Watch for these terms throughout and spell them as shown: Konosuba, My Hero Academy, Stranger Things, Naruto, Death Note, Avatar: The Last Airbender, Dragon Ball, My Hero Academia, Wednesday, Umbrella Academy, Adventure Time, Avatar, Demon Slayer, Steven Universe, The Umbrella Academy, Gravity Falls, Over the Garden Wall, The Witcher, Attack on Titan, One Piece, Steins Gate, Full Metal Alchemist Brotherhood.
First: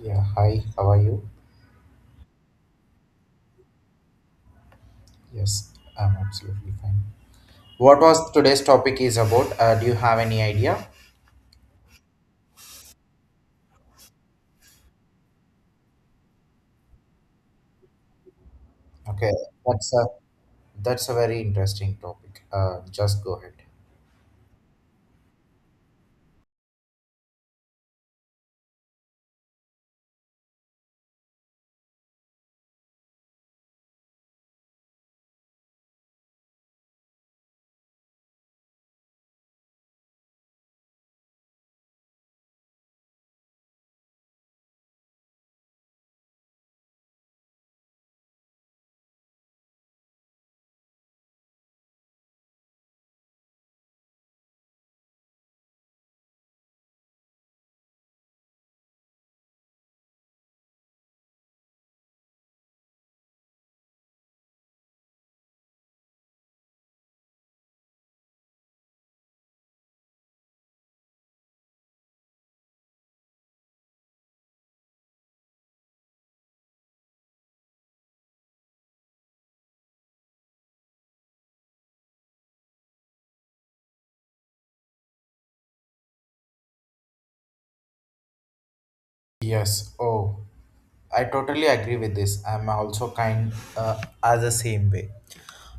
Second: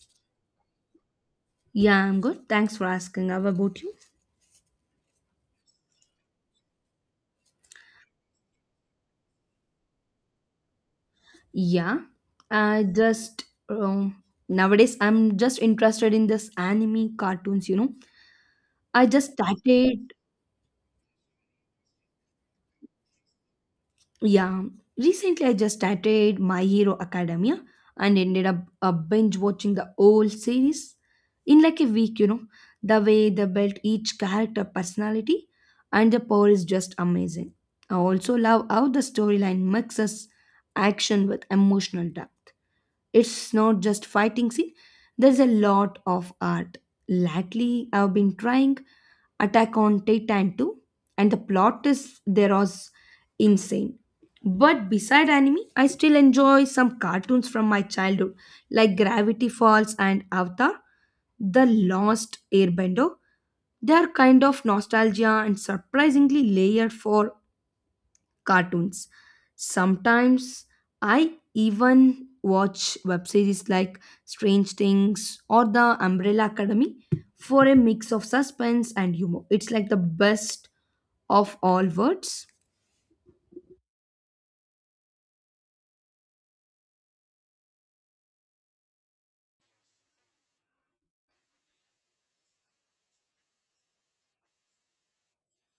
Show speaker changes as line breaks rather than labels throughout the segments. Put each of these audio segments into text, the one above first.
Yeah, hi, how are you?
Yeah, I'm good. Thanks for asking. How about you?
Yes, I'm absolutely fine. What was today's topic is about? Do you have any idea?
Yeah, I just nowadays I'm just interested in this anime cartoons. You know, I just
Okay, that's a
started.
that's a very interesting topic. Just go ahead.
Yeah, recently I just started My Hero Academia and ended up binge watching the whole series in like a week. You know, the way they built each character personality and the power is just amazing. I also love how the storyline mixes action with emotional depth. It's not just fighting scene, there's a lot of art. Lately, I've been trying Attack on Titan 2, and the plot is there was insane. But beside anime, I still enjoy some cartoons from my childhood, like Gravity Falls and Avatar, The Lost Airbender. They are kind of nostalgia and surprisingly layered for cartoons. Sometimes I even watch web series like Strange Things or The Umbrella Academy for a mix of suspense and humor. It's like the best of all worlds.
Yes. Oh, I totally agree with this. I'm also kind as the same way.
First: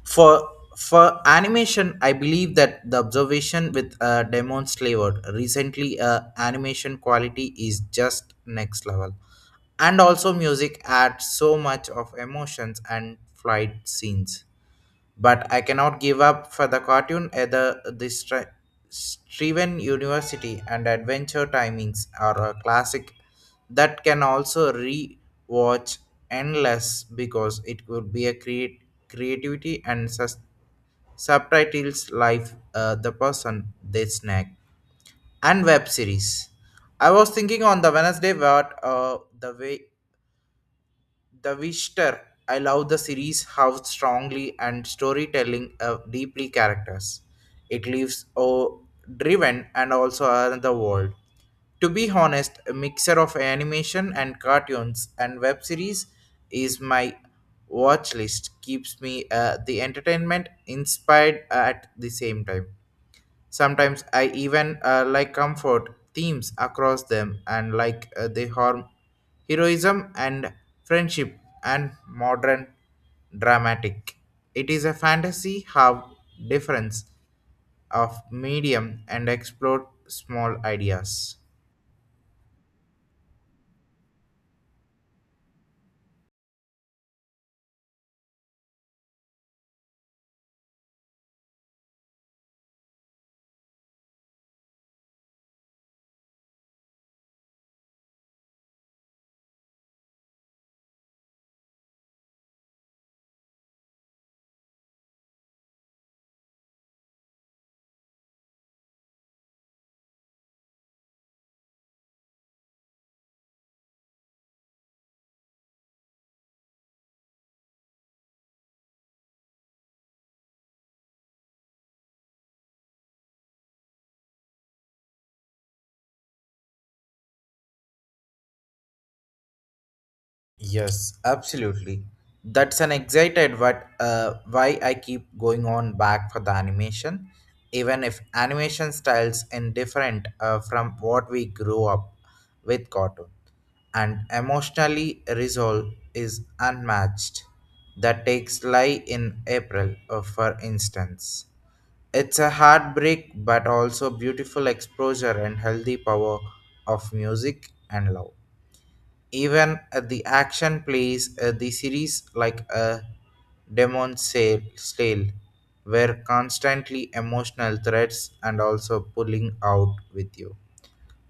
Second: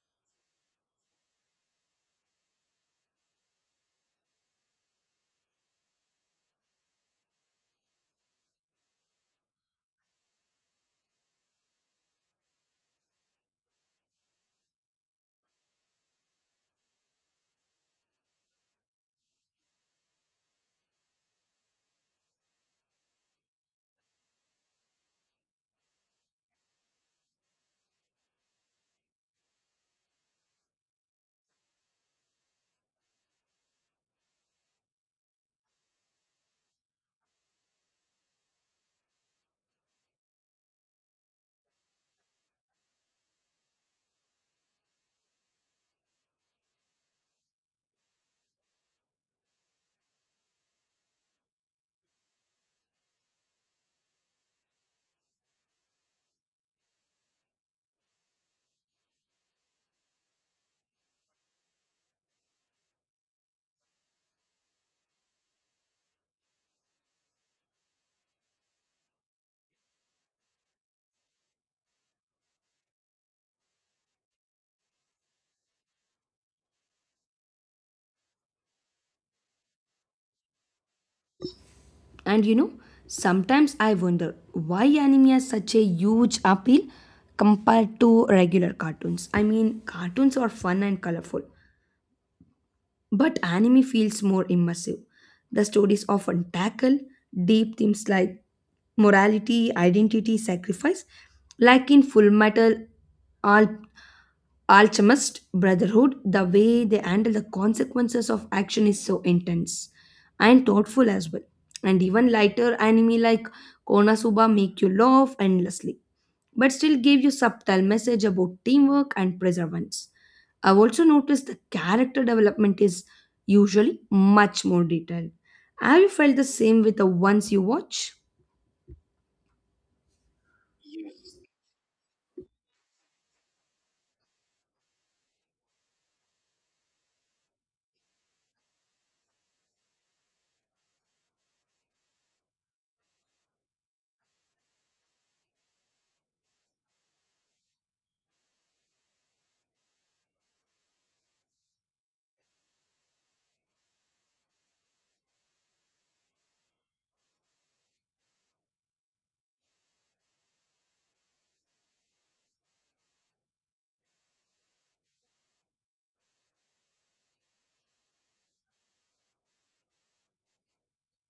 For for animation, I believe that the observation with Demon Slayer recently, animation quality is just next level, and also music adds so much of emotions and flight scenes. But I cannot give up for the cartoon either. Striven University and Adventure Timings are a classic that can also re-watch endless because it would be a create creativity and subtitles life, the person they snack and web series. I was thinking on the Wednesday what, the way the Visitor. I love the series how strongly and storytelling, deeply characters. It leaves, oh, driven and also another world. To be honest, a mixer of animation and cartoons and web series is my watch list. Keeps me, the entertainment inspired at the same time. Sometimes I even, like comfort themes across them and like, they harm heroism and friendship and modern dramatic. It is a fantasy how difference of medium and explore small ideas.
And you know, sometimes I wonder why anime has such a huge appeal compared to regular cartoons. I mean, cartoons are fun and colorful, but anime feels more immersive. The stories often tackle deep themes like morality, identity, sacrifice, like in Full Metal Al- Alchemist Brotherhood. The way they handle the consequences of action is so intense and thoughtful as well. And even lighter anime like Konosuba make you laugh endlessly but still gave you subtle message about teamwork and perseverance. I've also noticed the character development is usually much more detailed. Have you felt the same with the ones you watch?
Yes, absolutely. That's an excited what, why I keep going on back for the animation, even if animation styles in different, from what we grew up with cartoon, and emotionally resolve is unmatched. That takes lie in April, for instance. It's a heartbreak, but also beautiful exposure and healthy power of music and love, even at the action plays, the series like a demon sale stale were constantly emotional threats and also pulling out with you.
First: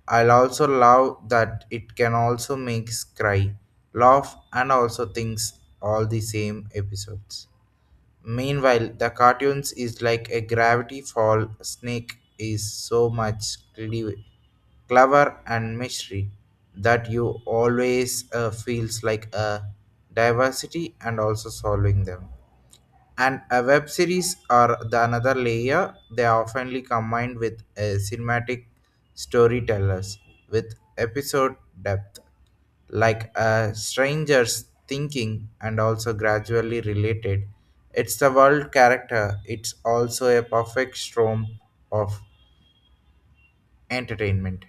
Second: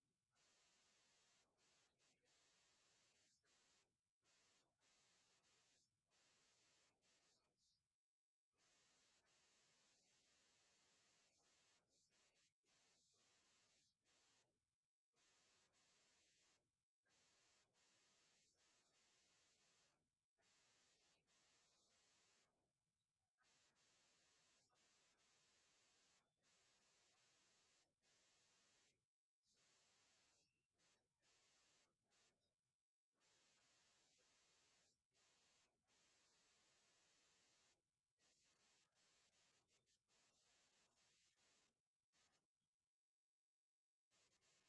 I'll also love that it can also makes cry, laugh, and also things all the same episodes. Meanwhile, the cartoons is like a gravity fall. Snake is so much clever and mystery that you always, feels like a diversity and also solving them, and a web series are the another layer. They are oftenly combined with a cinematic storytellers with episode depth, like a stranger's thinking and also gradually related. It's the world character. It's also a perfect storm of entertainment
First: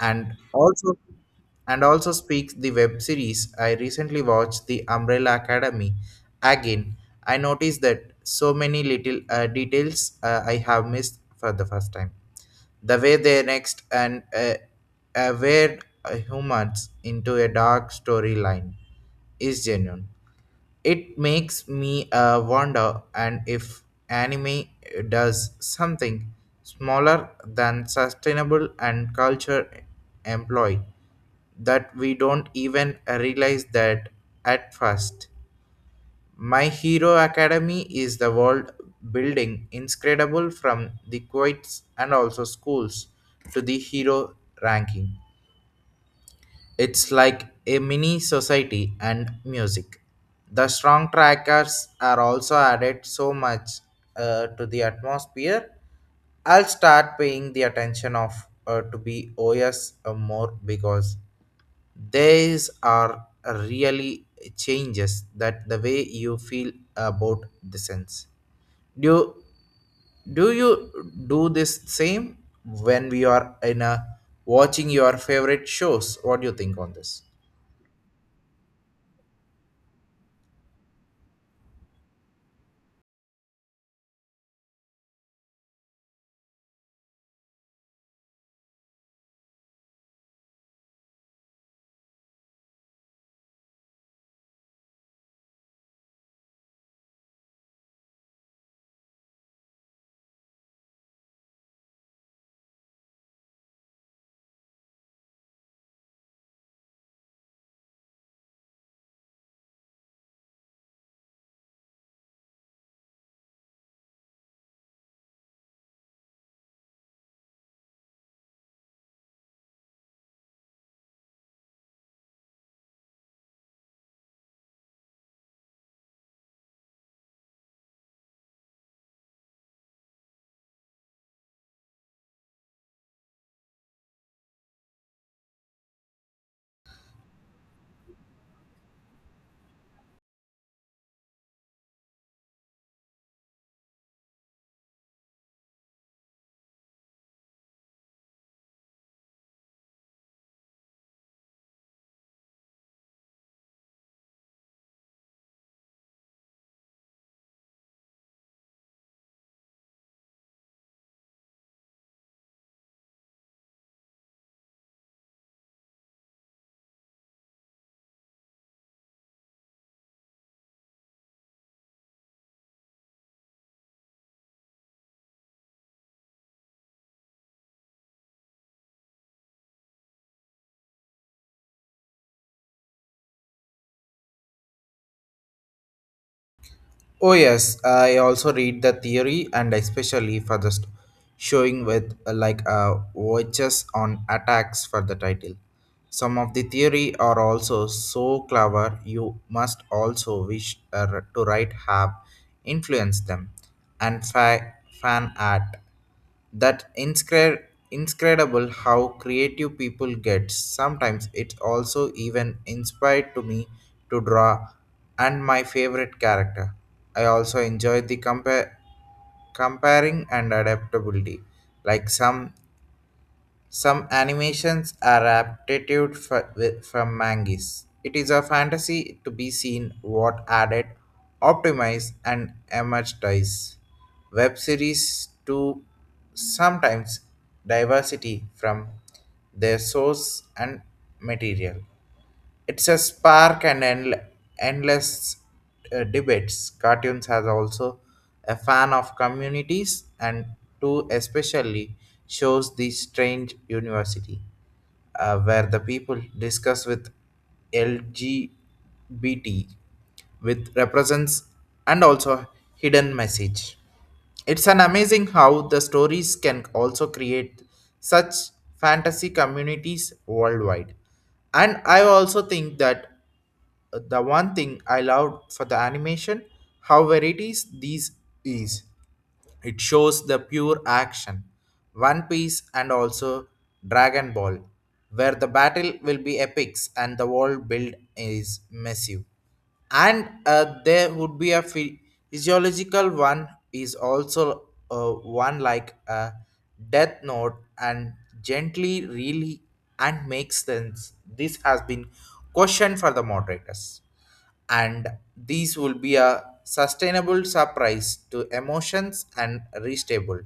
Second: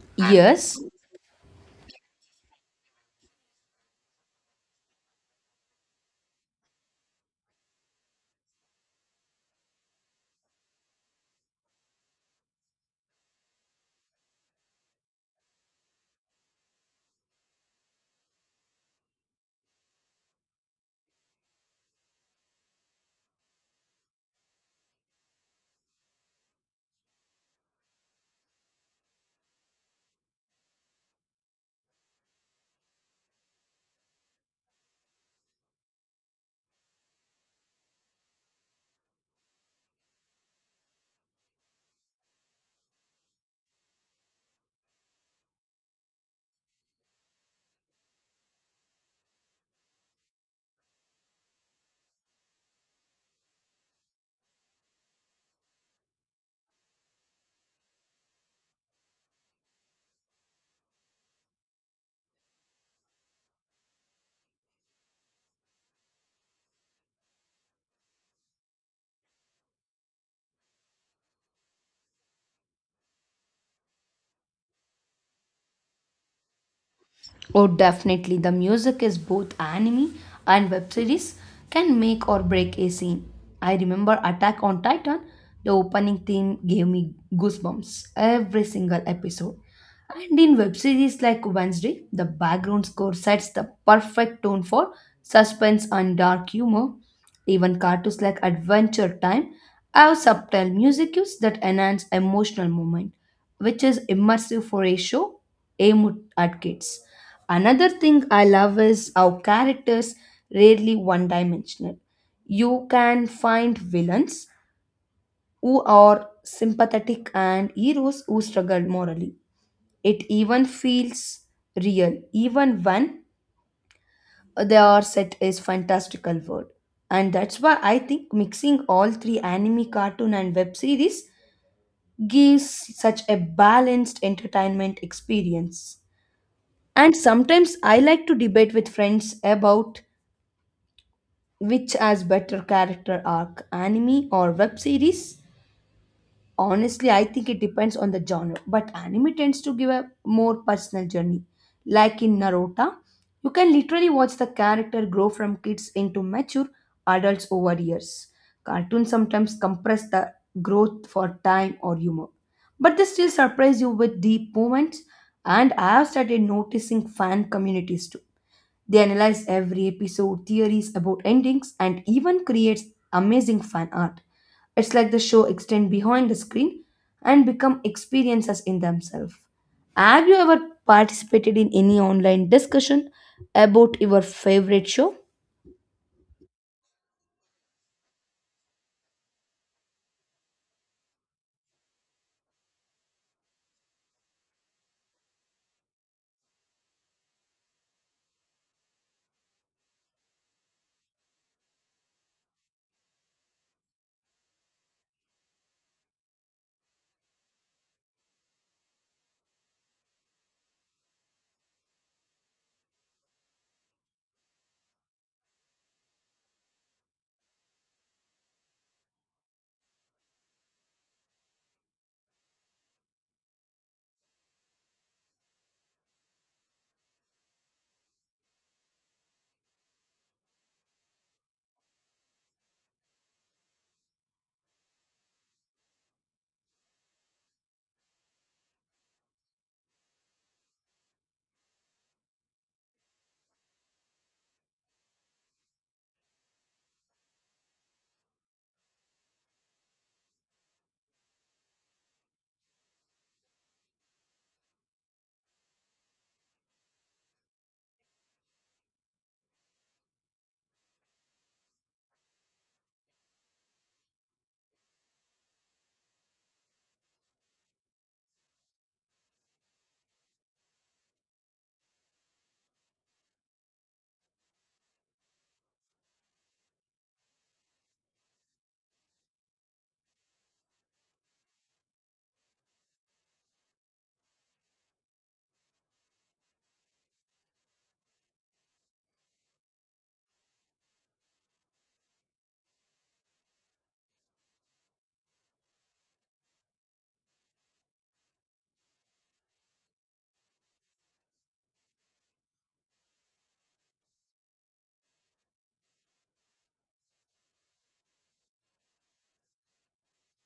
and
Yes,
also, and also speaks the web series. I recently watched The Umbrella Academy again. I noticed that so many little, details, I have missed for the first time, the way they next and, where humans into a dark storyline is genuine. It makes me, wonder and if anime does something smaller than sustainable and culture employ that we don't even realize that at first. My Hero Academy is the world building incredible from the quotes and also schools to the hero ranking. It's like a mini society and music. The strong trackers are also added so much, to the atmosphere. I'll start paying the attention of, to be OS more because these are really changes that the way you feel about the sense. Do do you do this same when we are in a watching your favorite shows? What do you think on this?
oh, definitely. The music is both anime and web series can make or break a scene. I remember Attack on Titan, the opening theme gave me goosebumps every single episode. And in web series like Wednesday, the background score sets the perfect tone for suspense and dark humor. Even cartoons like Adventure Time have subtle music cues that enhance emotional moment, which is immersive for a show aimed at kids. Another thing I love is how characters rarely one dimensional. You can find villains who are sympathetic and heroes who struggle morally. It even feels real, even when they are set as fantastical world. And that's why I think mixing all three anime, cartoon, and web series gives such a balanced entertainment experience. And sometimes I like to debate with friends about which has better character arc, anime or web series? Honestly, I think it depends on the genre, but anime tends to give a more personal journey. Like in Naruto, you can literally watch the character grow from kids into mature adults over years. Cartoons sometimes compress the growth for time or humor, but they still surprise you with deep moments. And I have started noticing fan communities too, they analyze every episode, theories about endings, and even creates amazing fan art. It's like the show extend behind the screen and become experiences in themselves. Have you ever participated in any online discussion about your favorite show?
Oh yes, I also read the theory and especially for the showing with, like, watches on attacks for the title. Some of the theory are also so clever you must also wish, to write have influenced them and fan art that inscredible how creative people get. Sometimes it also even inspired to me to draw and my favorite character. I also enjoy the compare comparing and adaptability, like some animations are adapted from mangas. It is a fantasy to be seen what added, optimized, and emerged. Web series to sometimes diversity from their source and material. It's a spark and endless, debates. Cartoons has also a fan of communities and too, especially shows the strange university, where the people discuss with LGBT with represents and also hidden message. It's an amazing how the stories can also create such fantasy communities worldwide. And I also think that, the one thing I loved for the animation, how varieties these is. It shows the pure action. One Piece and also Dragon Ball, where the battle will be epics and the world build is massive. And, there would be a physiological one is also, one like a death note and gently really and makes sense. This has been questioned for the moderators and these will be a sustainable surprise to emotions and restable.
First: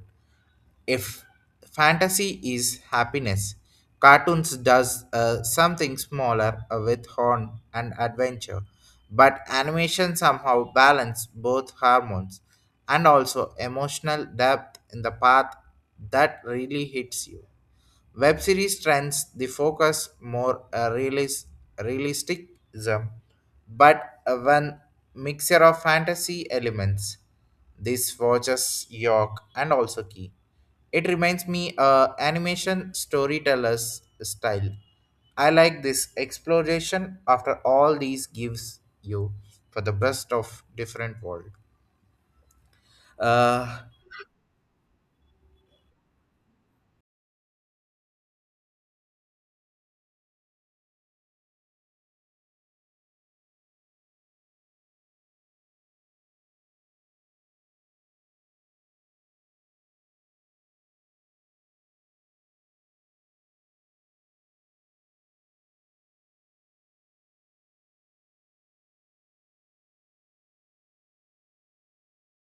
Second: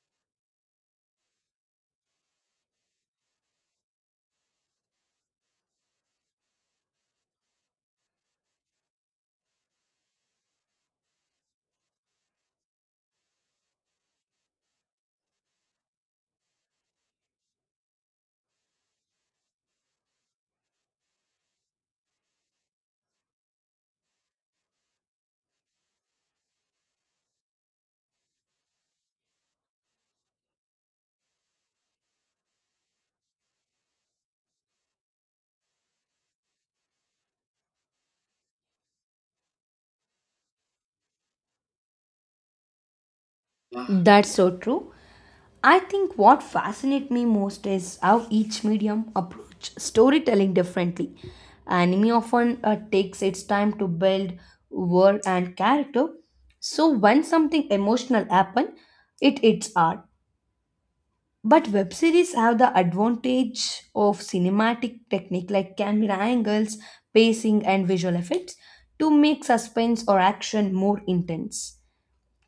If fantasy is happiness, cartoons does, something smaller, with horn and adventure, but animation somehow balance both hormones and also emotional depth in the path that really hits you. Web series trends the focus more, realisticism, but, one mixture of fantasy elements. This watches York and also Key. It reminds me, animation storyteller's style. I like this exploration after all these gives you for the best of different world. Uh,
That's so true. I think what fascinates me most is how each medium approach storytelling differently. Anime often takes its time to build world and character, so when something emotional happen, it's hard. But web series have the advantage of cinematic technique like camera angles, pacing, and visual effects to make suspense or action more intense.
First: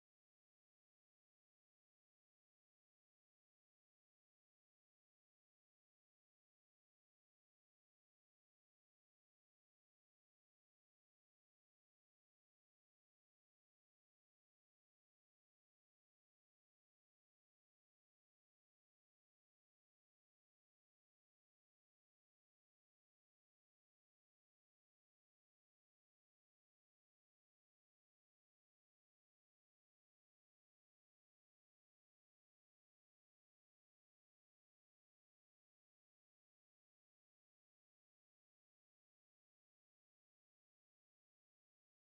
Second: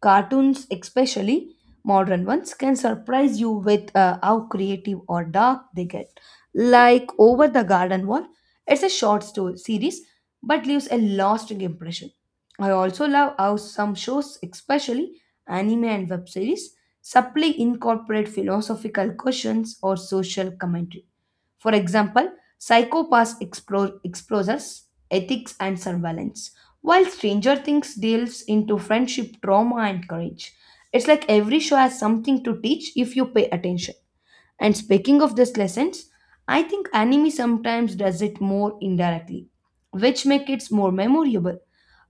Cartoons, especially modern ones, can surprise you with how creative or dark they get. Like Over the Garden Wall, it's a short story series but leaves a lasting impression. I also love how some shows, especially anime and web series, subtly incorporate philosophical questions or social commentary. For example, explores ethics and surveillance, while Stranger Things deals into friendship, trauma, and courage. It's like every show has something to teach if you pay attention. And speaking of these lessons, I think anime sometimes does it more indirectly, which makes it more memorable.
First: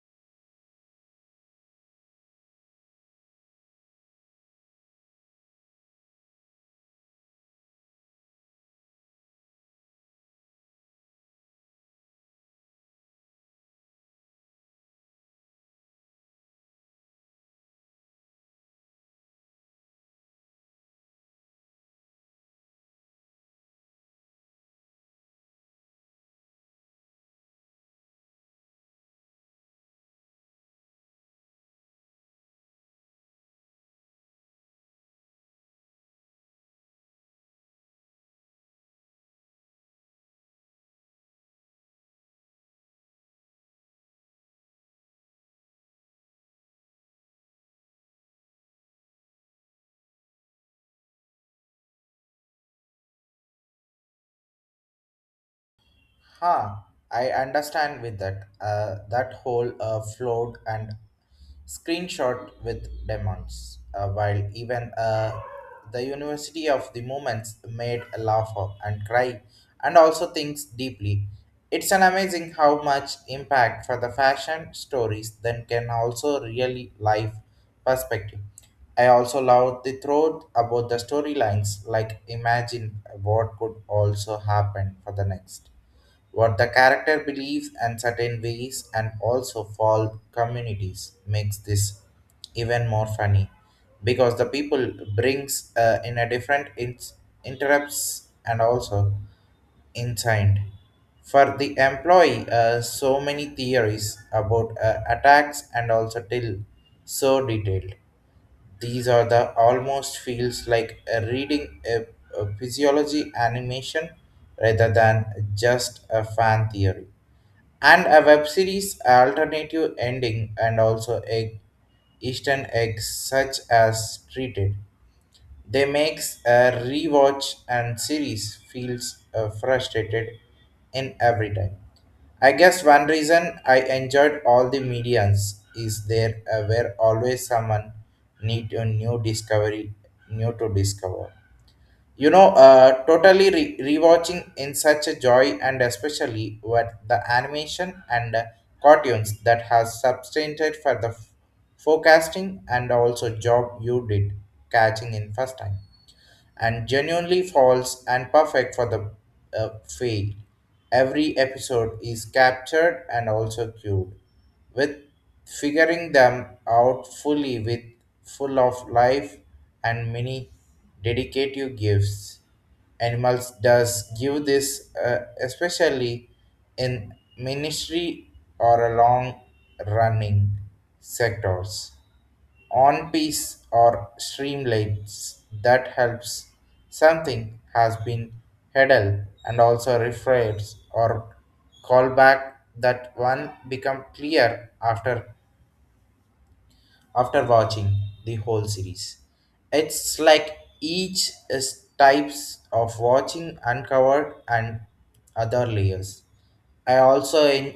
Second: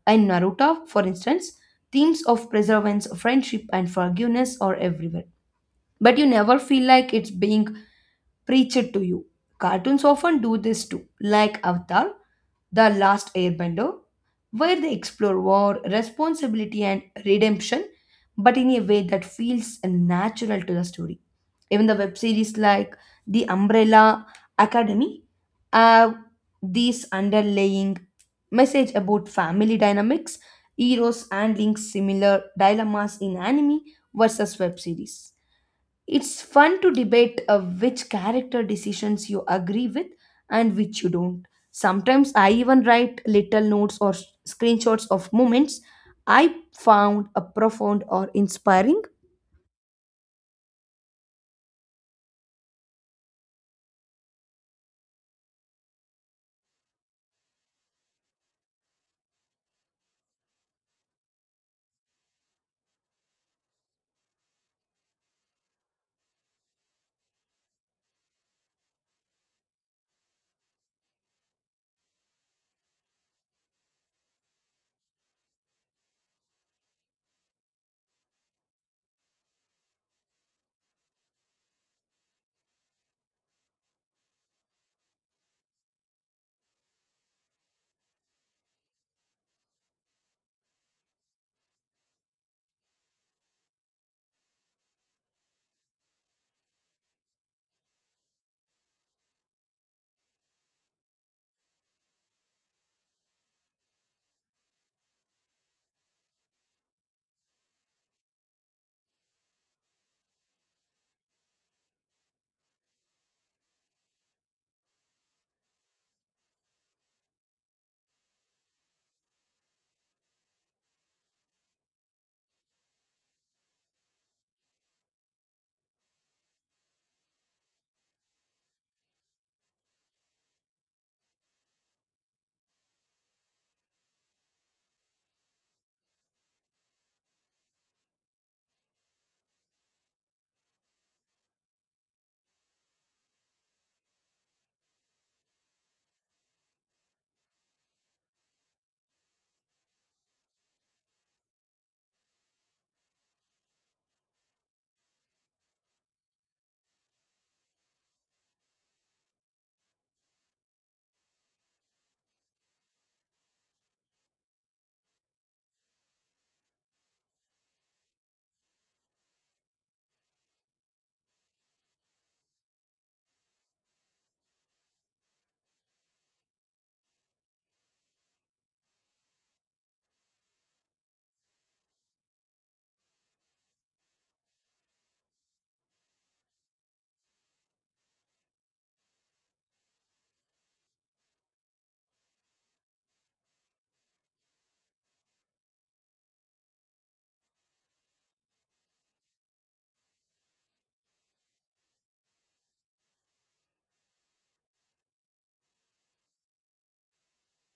In Naruto, for instance, themes of perseverance, friendship, and forgiveness are everywhere. But you never feel like it's being preach it to you. Cartoons often do this too, like Avatar, The Last Airbender, where they explore war, responsibility, and redemption, but in a way that feels natural to the story. Even the web series like The Umbrella Academy have this underlying message about family dynamics, heroes handling similar dilemmas in anime versus web series. It's fun to debate which character decisions you agree with and which you don't. Sometimes I even write little notes or screenshots of moments I found a profound or inspiring.
Huh, I understand with that. That whole, float and screenshot with demons. While even, the University of the Moments made a laugh of and cry and also thinks deeply. It's an amazing how much impact for the fashion stories then can also really life perspective. I also love the thought about the storylines, like imagine what could also happen for the next, what the character believes and certain ways, and also fall communities makes this even more funny because the people brings, in a different interrupts and also inside for the employee, so many theories about, attacks and also till so detailed. These are the almost feels like a reading a physiology animation rather than just a fan theory. And a web series alternative ending and also egg Eastern eggs such as treated. They makes a rewatch and series feels, frustrated in every time. I guess one reason I enjoyed all the mediums is there, were always someone need a new discovery, new to discover. You know, rewatching in such a joy, and especially with the animation and, cartoons that has substantiated for the forecasting and also job you did catching in first time, and genuinely false and perfect for the, fail. Every episode is captured and also cured with figuring them out fully with full of life and many dedicative gifts. Animals does give this, especially in ministry or a long running sectors on piece or streamlines that helps something has been headed and also refers or callback that one become clear after watching the whole series. It's like each is types of watching uncovered and other layers. i also en-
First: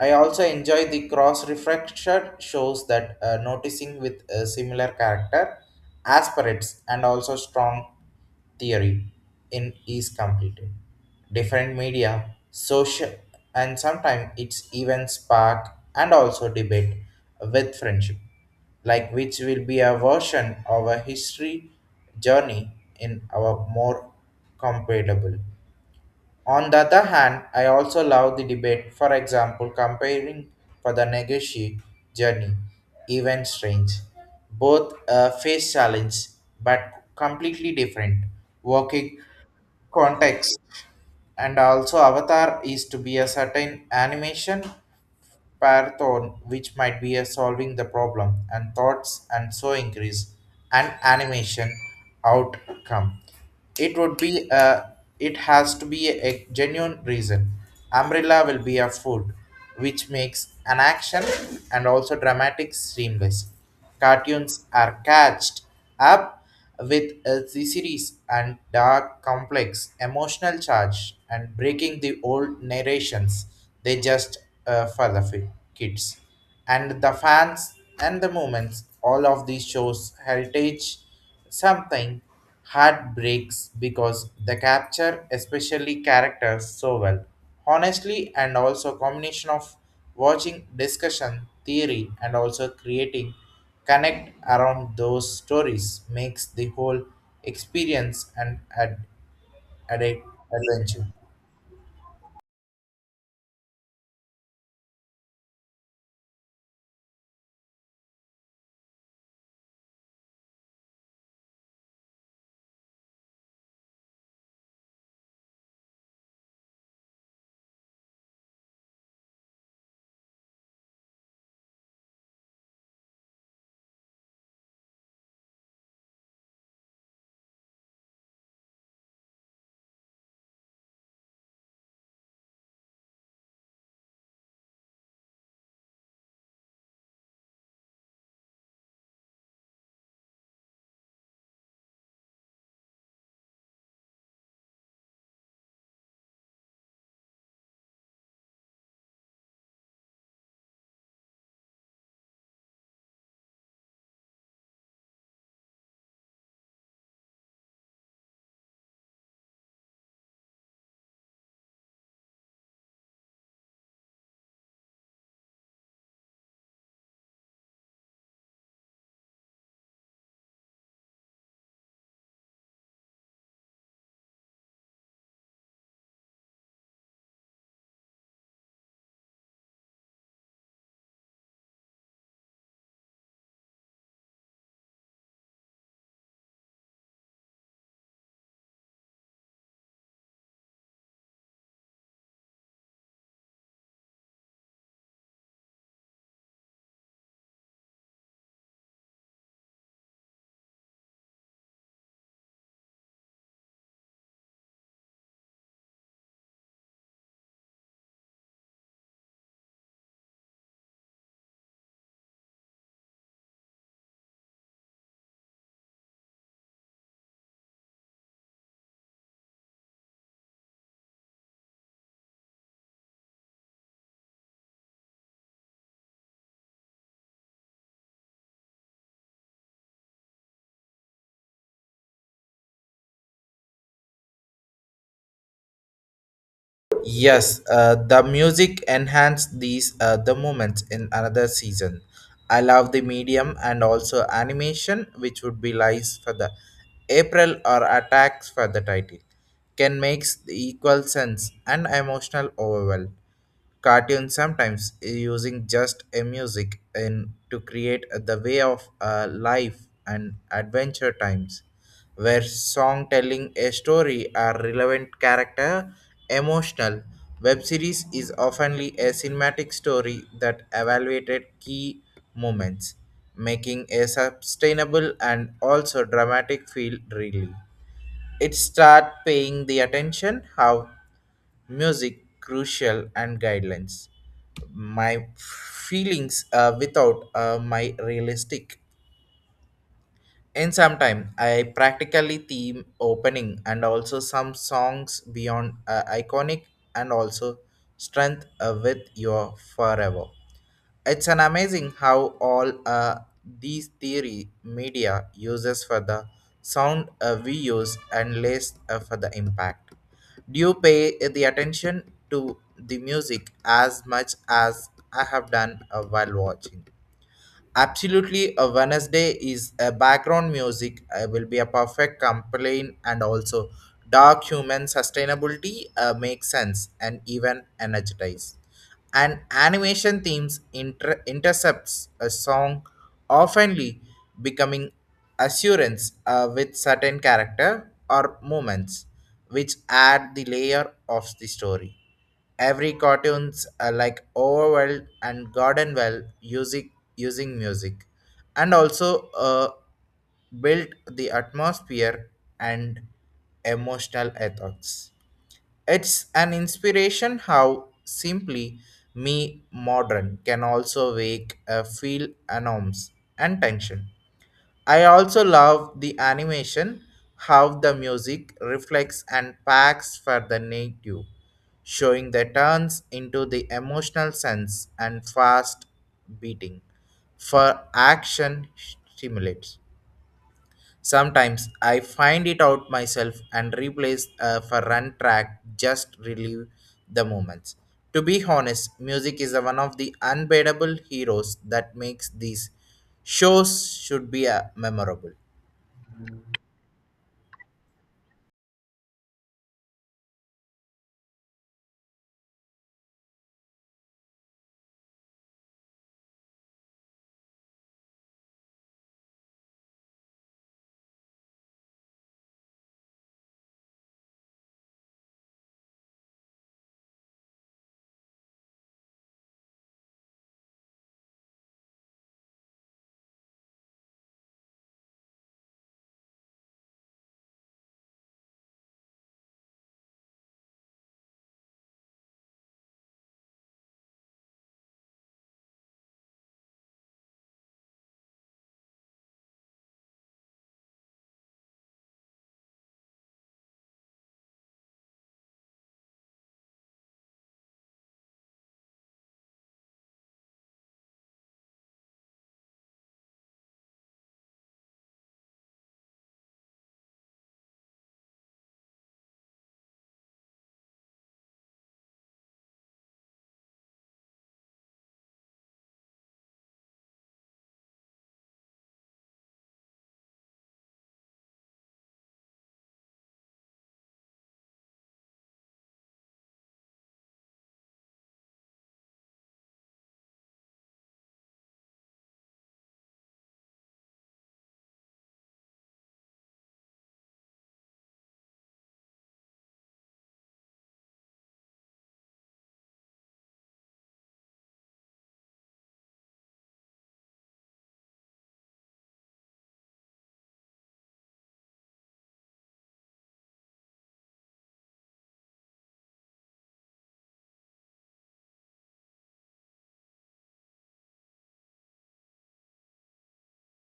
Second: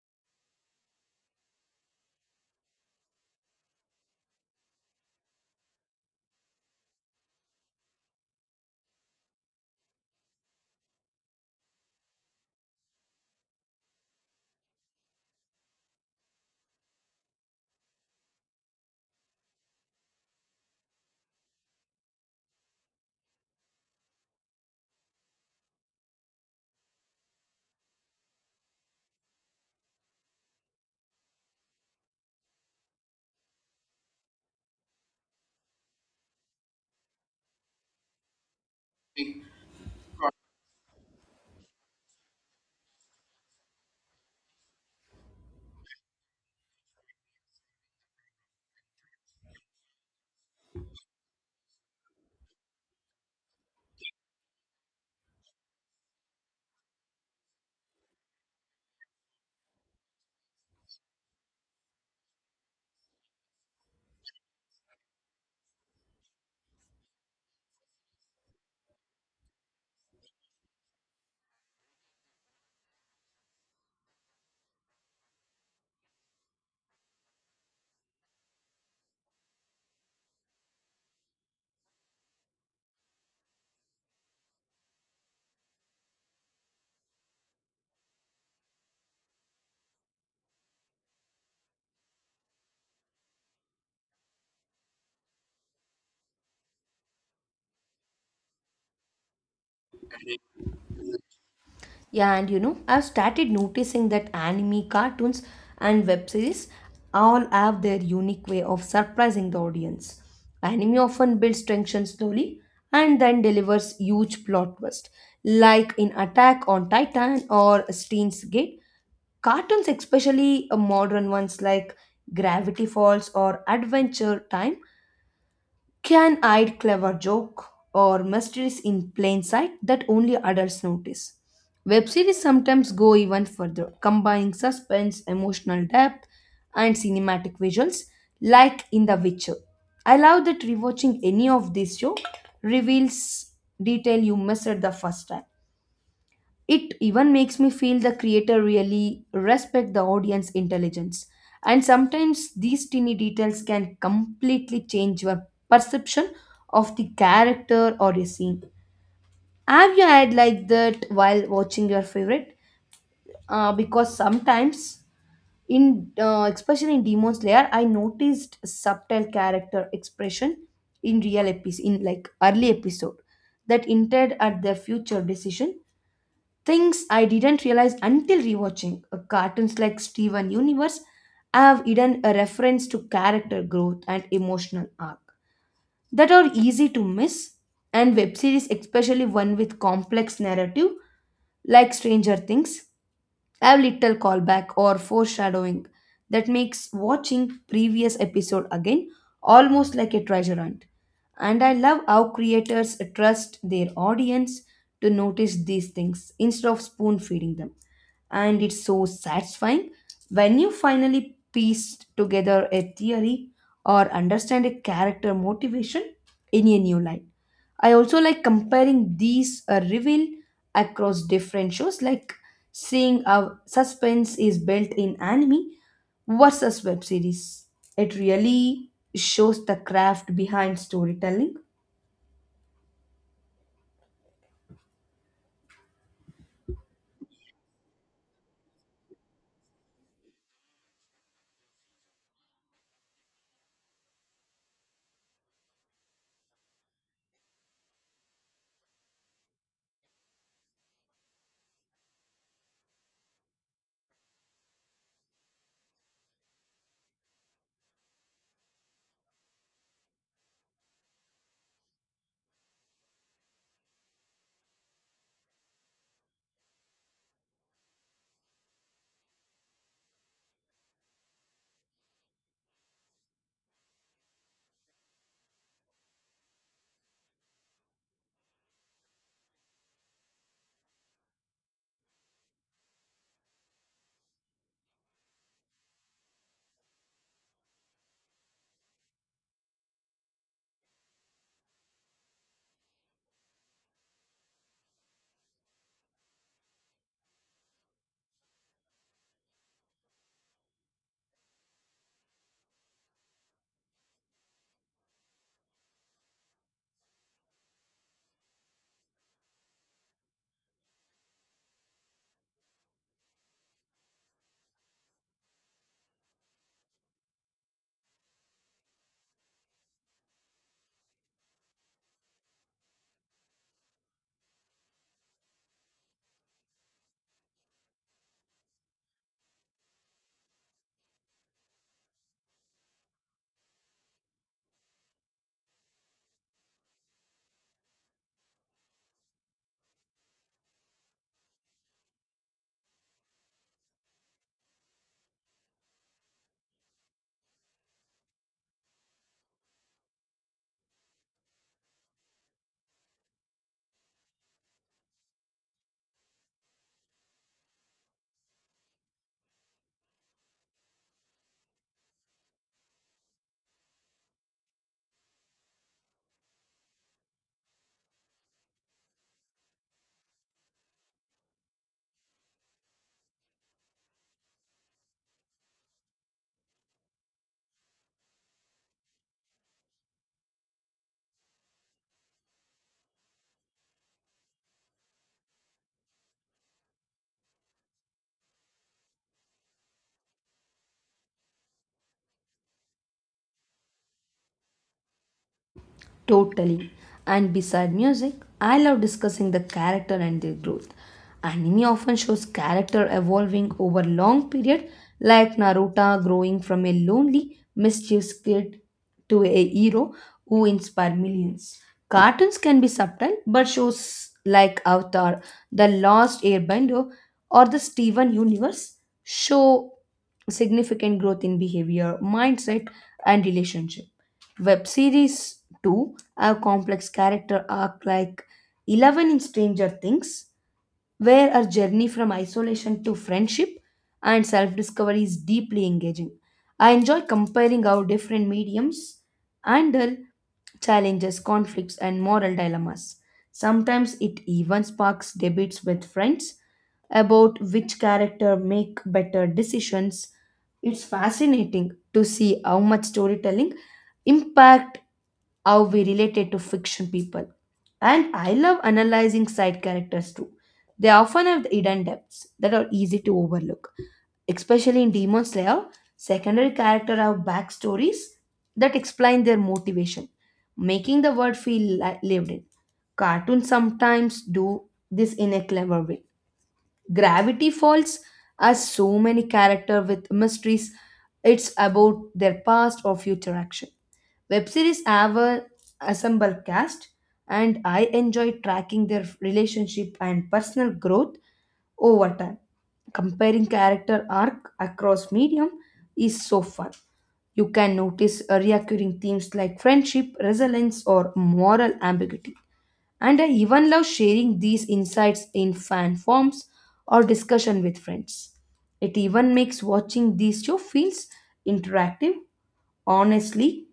I also enjoy the cross refraction shows that, noticing with a similar character, aspirates, and also strong theory in is completed. Different media, social, and sometimes it's even spark and also debate with friendship, like which will be a version of a history journey in our more compatible. On the other hand, I also love the debate, for example, comparing for the negotiate journey, even strange. Both, face challenge, but completely different working context. And also, Avatar is to be a certain animation Python, which might be a solving the problem, and thoughts and so increase and animation outcome. It would be a, it has to be a genuine reason. Umbrella will be a food, which makes an action and also dramatic seamless. Cartoons are catched up with, the series and dark, complex, emotional charge and breaking the old narrations. They just, kids and the fans and the moments. All of these shows heritage something heartbreaks because they capture especially characters so well honestly, and also combination of watching discussion theory and also creating connect around those stories makes the whole experience an ad- adventure.
Yeah, and you know, I've started noticing that anime, cartoons, and web series all have their unique way of surprising the audience. Anime often builds tension slowly and then delivers huge plot twist, like in Attack on Titan or Steins Gate. Cartoons, especially modern ones like Gravity Falls or Adventure Time, can hide clever joke or mysteries in plain sight that only adults notice. Web series sometimes go even further, combining suspense, emotional depth, and cinematic visuals, like in The Witcher. I love that rewatching any of this show reveals detail you missed the first time. It even makes me feel the creator really respect the audience intelligence. And sometimes these teeny details can completely change your perception of the character or a scene. Have you had like that while watching your favorite? Because sometimes in especially in Demon Slayer, I noticed subtle character expression in real episode in like early episode that hinted at their future decision. Things I didn't realize until rewatching cartoons like Steven Universe have hidden a reference to character growth and emotional arc that are easy to miss, and web series, especially one with complex narrative like Stranger Things, have little callback or foreshadowing that makes watching previous episode again almost like a treasure hunt. And I love how creators trust their audience to notice these things instead of spoon feeding them. And it's so satisfying when you finally piece together a theory or understand a character motivation in a new light. I also like comparing these reveal across different shows like seeing how suspense is built in anime versus web series. It really shows the craft behind storytelling.
Yes, the music enhanced these, the moments in another season. I love the medium and also animation, which would be lies for the April or attacks for the title, can makes the equal sense and emotional overwhelm. Cartoons sometimes, using just a music and to create the way of, life and adventure times where song telling a story are relevant character emotional. Web series is oftenly a cinematic story that evaluated key moments, making a sustainable and also dramatic feel really. It start paying the attention how music crucial and guidelines my feelings, without my realistic. In some time I practically theme opening and also some songs beyond, iconic and also strength, with your forever. It's an amazing how all, these theory media uses for the sound, we use and less, for the impact. Do you pay, the attention to the music as much as I have done, while watching? Absolutely, a Wednesday is a background music. Will be a perfect complaint and also dark human sustainability makes sense and even energized. And animation themes intercepts a song, oftenly becoming assurance with certain character or moments, which add the layer of the story. Every cartoons are like Overwell and Gardenwell using music, and also built the atmosphere and emotional ethos. It's an inspiration how simply me modern can also wake a feel alarms and tension. I also love the animation, how the music reflects and packs for the native, showing the turns into the emotional sense and fast beating for action stimulates. Sometimes I find it out myself and replace for run track just relieve the moments. To be honest, music is one of the unbeatable heroes that makes these shows should be memorable.
Totally. And beside music, I love discussing the character and their growth. Anime often shows character evolving over long period, like Naruto growing from a lonely, mischievous kid to a hero who inspire millions. Cartoons can be subtle, but shows like Avatar, The Lost Airbender, or the Steven Universe show significant growth in behavior, mindset, and relationship. Web series too have complex character arc like Eleven in Stranger Things, where her journey from isolation to friendship and self-discovery is deeply engaging. I enjoy comparing how different mediums handle challenges, conflicts, and moral dilemmas. Sometimes it even sparks debates with friends about which character make better decisions. It's fascinating to see how much storytelling impact how we related to fiction people. And I love analyzing side characters too. They often have hidden depths that are easy to overlook. Especially in Demon Slayer, secondary characters have backstories that explain their motivation, making the world feel lived in. Cartoons sometimes do this in a clever way. Gravity Falls has so many characters with mysteries. It's about their past or future action. Web series have a assemble cast, and I enjoy tracking their relationship and personal growth over time. Comparing character arc across medium is so fun. You can notice recurring themes like friendship, resilience, or moral ambiguity. And I even love sharing these insights in fan forms or discussion with friends. It even makes watching these show feels interactive, honestly,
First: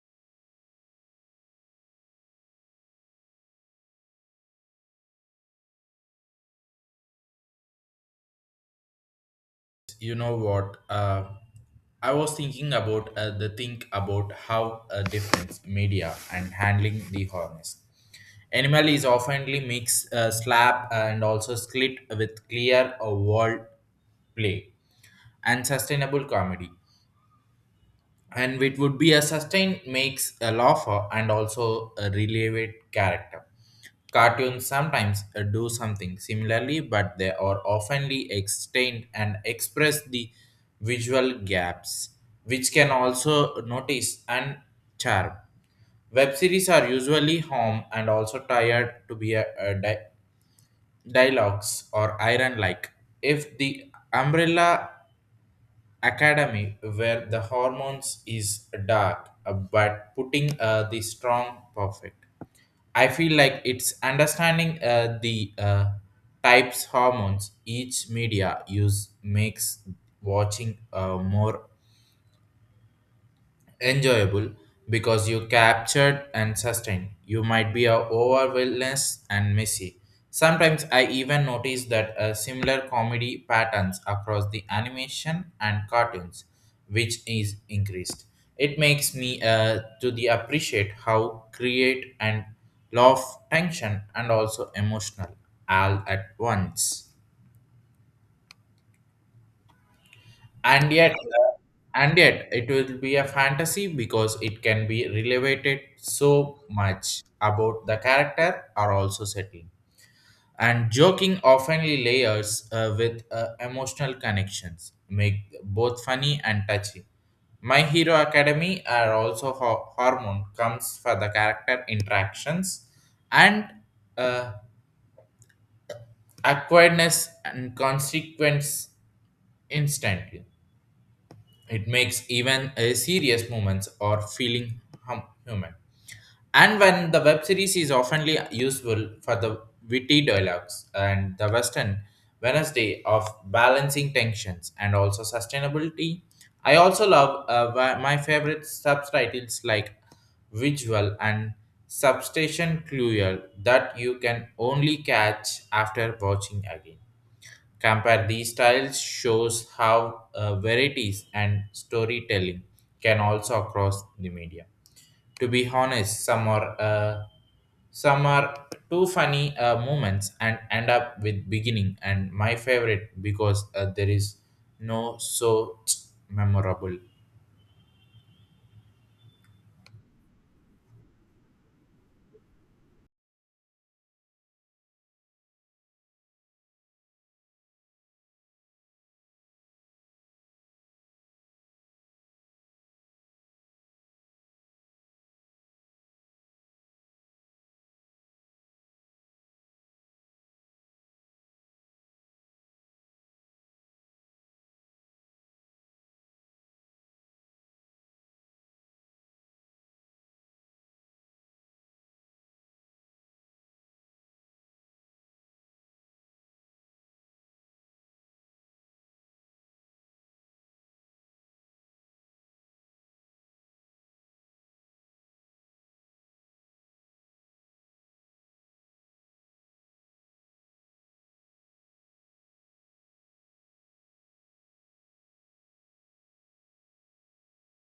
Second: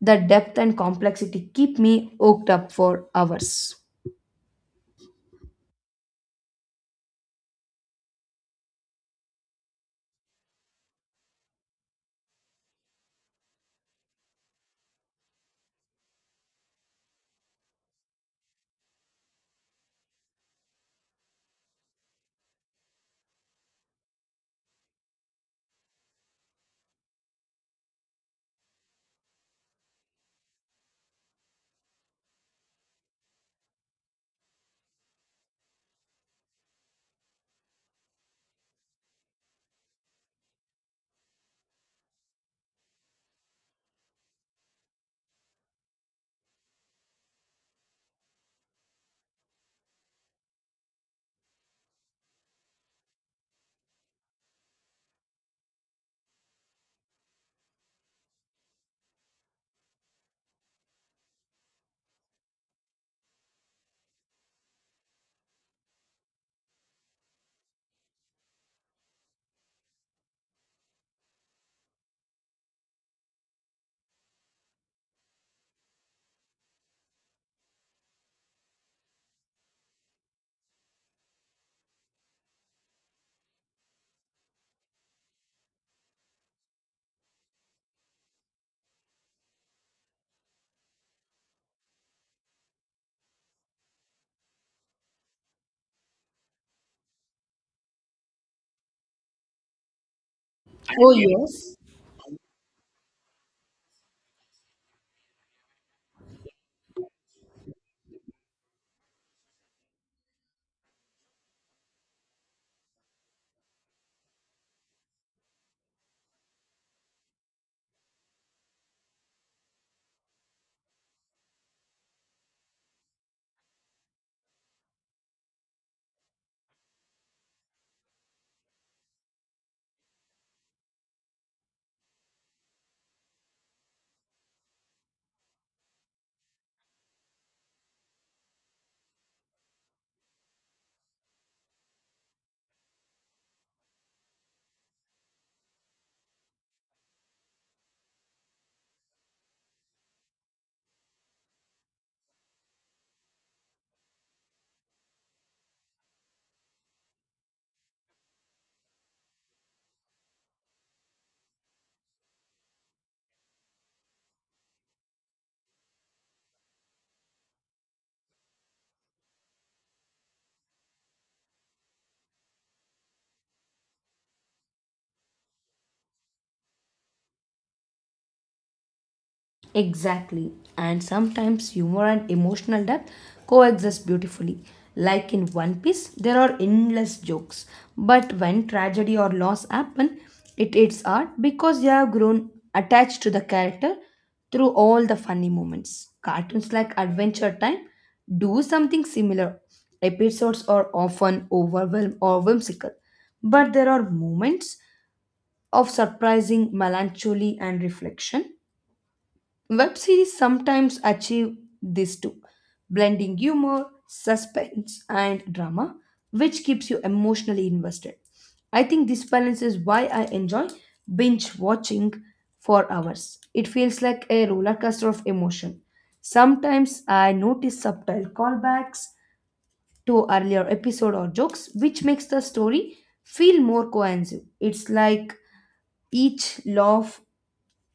the depth and complexity keep me hooked up for hours.
You know what? I was thinking about the think about how difference media and handling the harness animal is oftenly mix slap and also split with clear world play and sustainable comedy, and it would be a sustain makes a laugher and also a relevant character. Cartoons sometimes do something similarly, but they are oftenly extend and express the visual gaps, which can also notice and charm. Web series are usually home and also tired to be a dialogues or iron like. If the umbrella academy where the hormones is dark but putting the strong perfect, I feel like it's understanding the types hormones each media use makes watching more enjoyable because you captured and sustained. You might be a overwhelmness and messy. Sometimes I even notice that similar comedy patterns across the animation and cartoons, which is increased. It makes me to the appreciate how create and love tension and also emotional all at once. and
Oh,
yet uh,
yes.
and yet it will be a fantasy because it can be related so much about the character are also setting, and joking often layers with emotional connections make both funny and touchy. My hero academy are also hormone comes for the character interactions and uh, awkwardness and consequence instantly. It makes even a serious moments or feeling human. And when the web series is oftenly useful for the witty dialogues and the Western Wednesday of balancing tensions and also sustainability, I also love my favorite subtitles like visual and substation cruel that you can only catch after watching again. Compare these styles shows how varieties and storytelling can also across the media. To be honest, some are too funny moments and end up with beginning and my favorite because there is no so memorable.
Exactly. And sometimes humor and emotional depth coexist beautifully. Like in One Piece, there are endless jokes. But when tragedy or loss happen, it hits hard because you have grown attached to the character through all the funny moments. Cartoons like Adventure Time do something similar. Episodes are often overwhelmed or whimsical, but there are moments of surprising melancholy and reflection. Web series sometimes achieve this too, blending humor, suspense, and drama, which keeps you emotionally invested. I think this balance is why I enjoy binge watching for hours. It feels like a roller coaster of emotion. Sometimes I notice subtle callbacks to earlier episode or jokes, which makes the story feel more cohesive. It's like each laugh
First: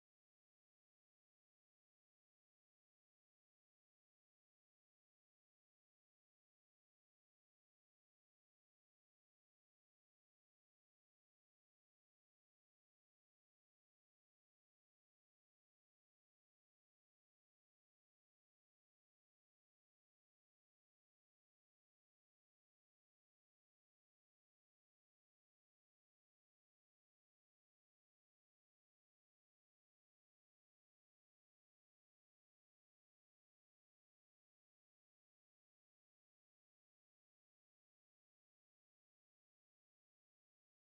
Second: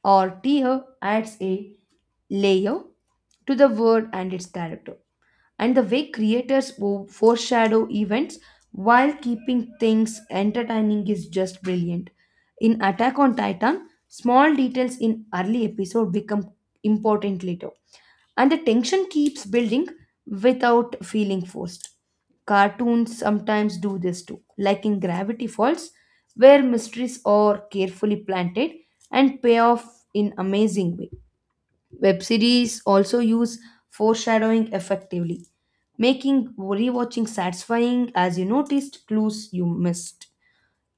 or tier adds a layer to the word and its character, and the way creators foreshadow events while keeping things entertaining is just brilliant. In Attack on Titan, small details in early episode become important later, and the tension keeps building without feeling forced. Cartoons sometimes do this too, like in Gravity Falls, where mysteries are carefully planted and pay off in amazing way. Web series also use foreshadowing effectively, making rewatching satisfying as you noticed clues you missed.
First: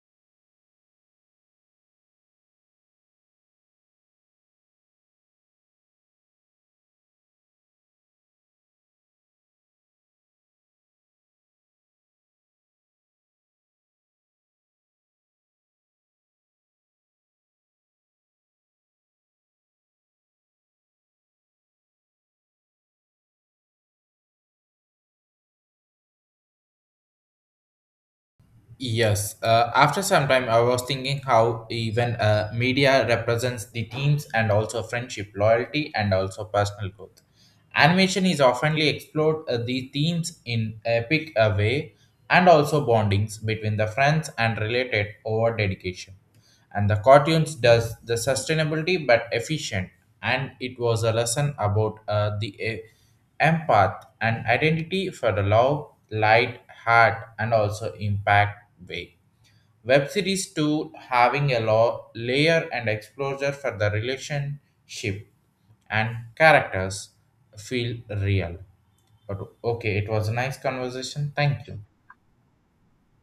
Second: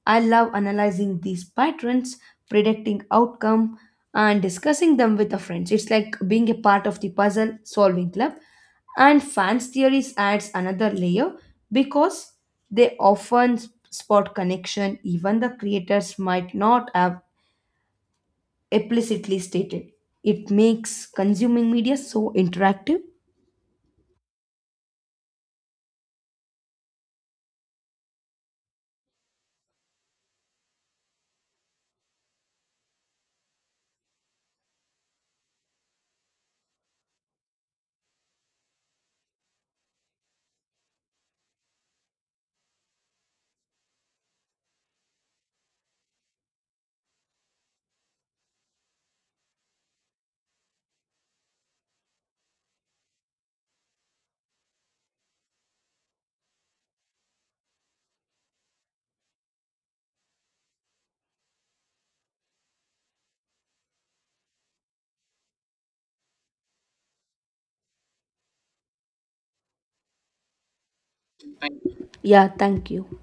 I love analyzing these patterns, predicting outcome, and discussing them with the friends. It's like being a part of the puzzle solving club. And fans theories adds another layer because they often spot connection even the creators might not have explicitly stated. It makes consuming media so interactive.
Yes. After some time, I was thinking how even media represents the teams and also friendship, loyalty, and also personal growth. Animation is oftenly explored the themes in epic way and also bondings between the friends and related over dedication. And the cartoons does the sustainability but efficient, and it was a lesson about the empath and identity for the love, light, heart, and also impact way. Web series 2 having a layer and exposure for the relationship and characters feel real. But okay, it was a nice conversation. Thank you.
Yeah, thank you.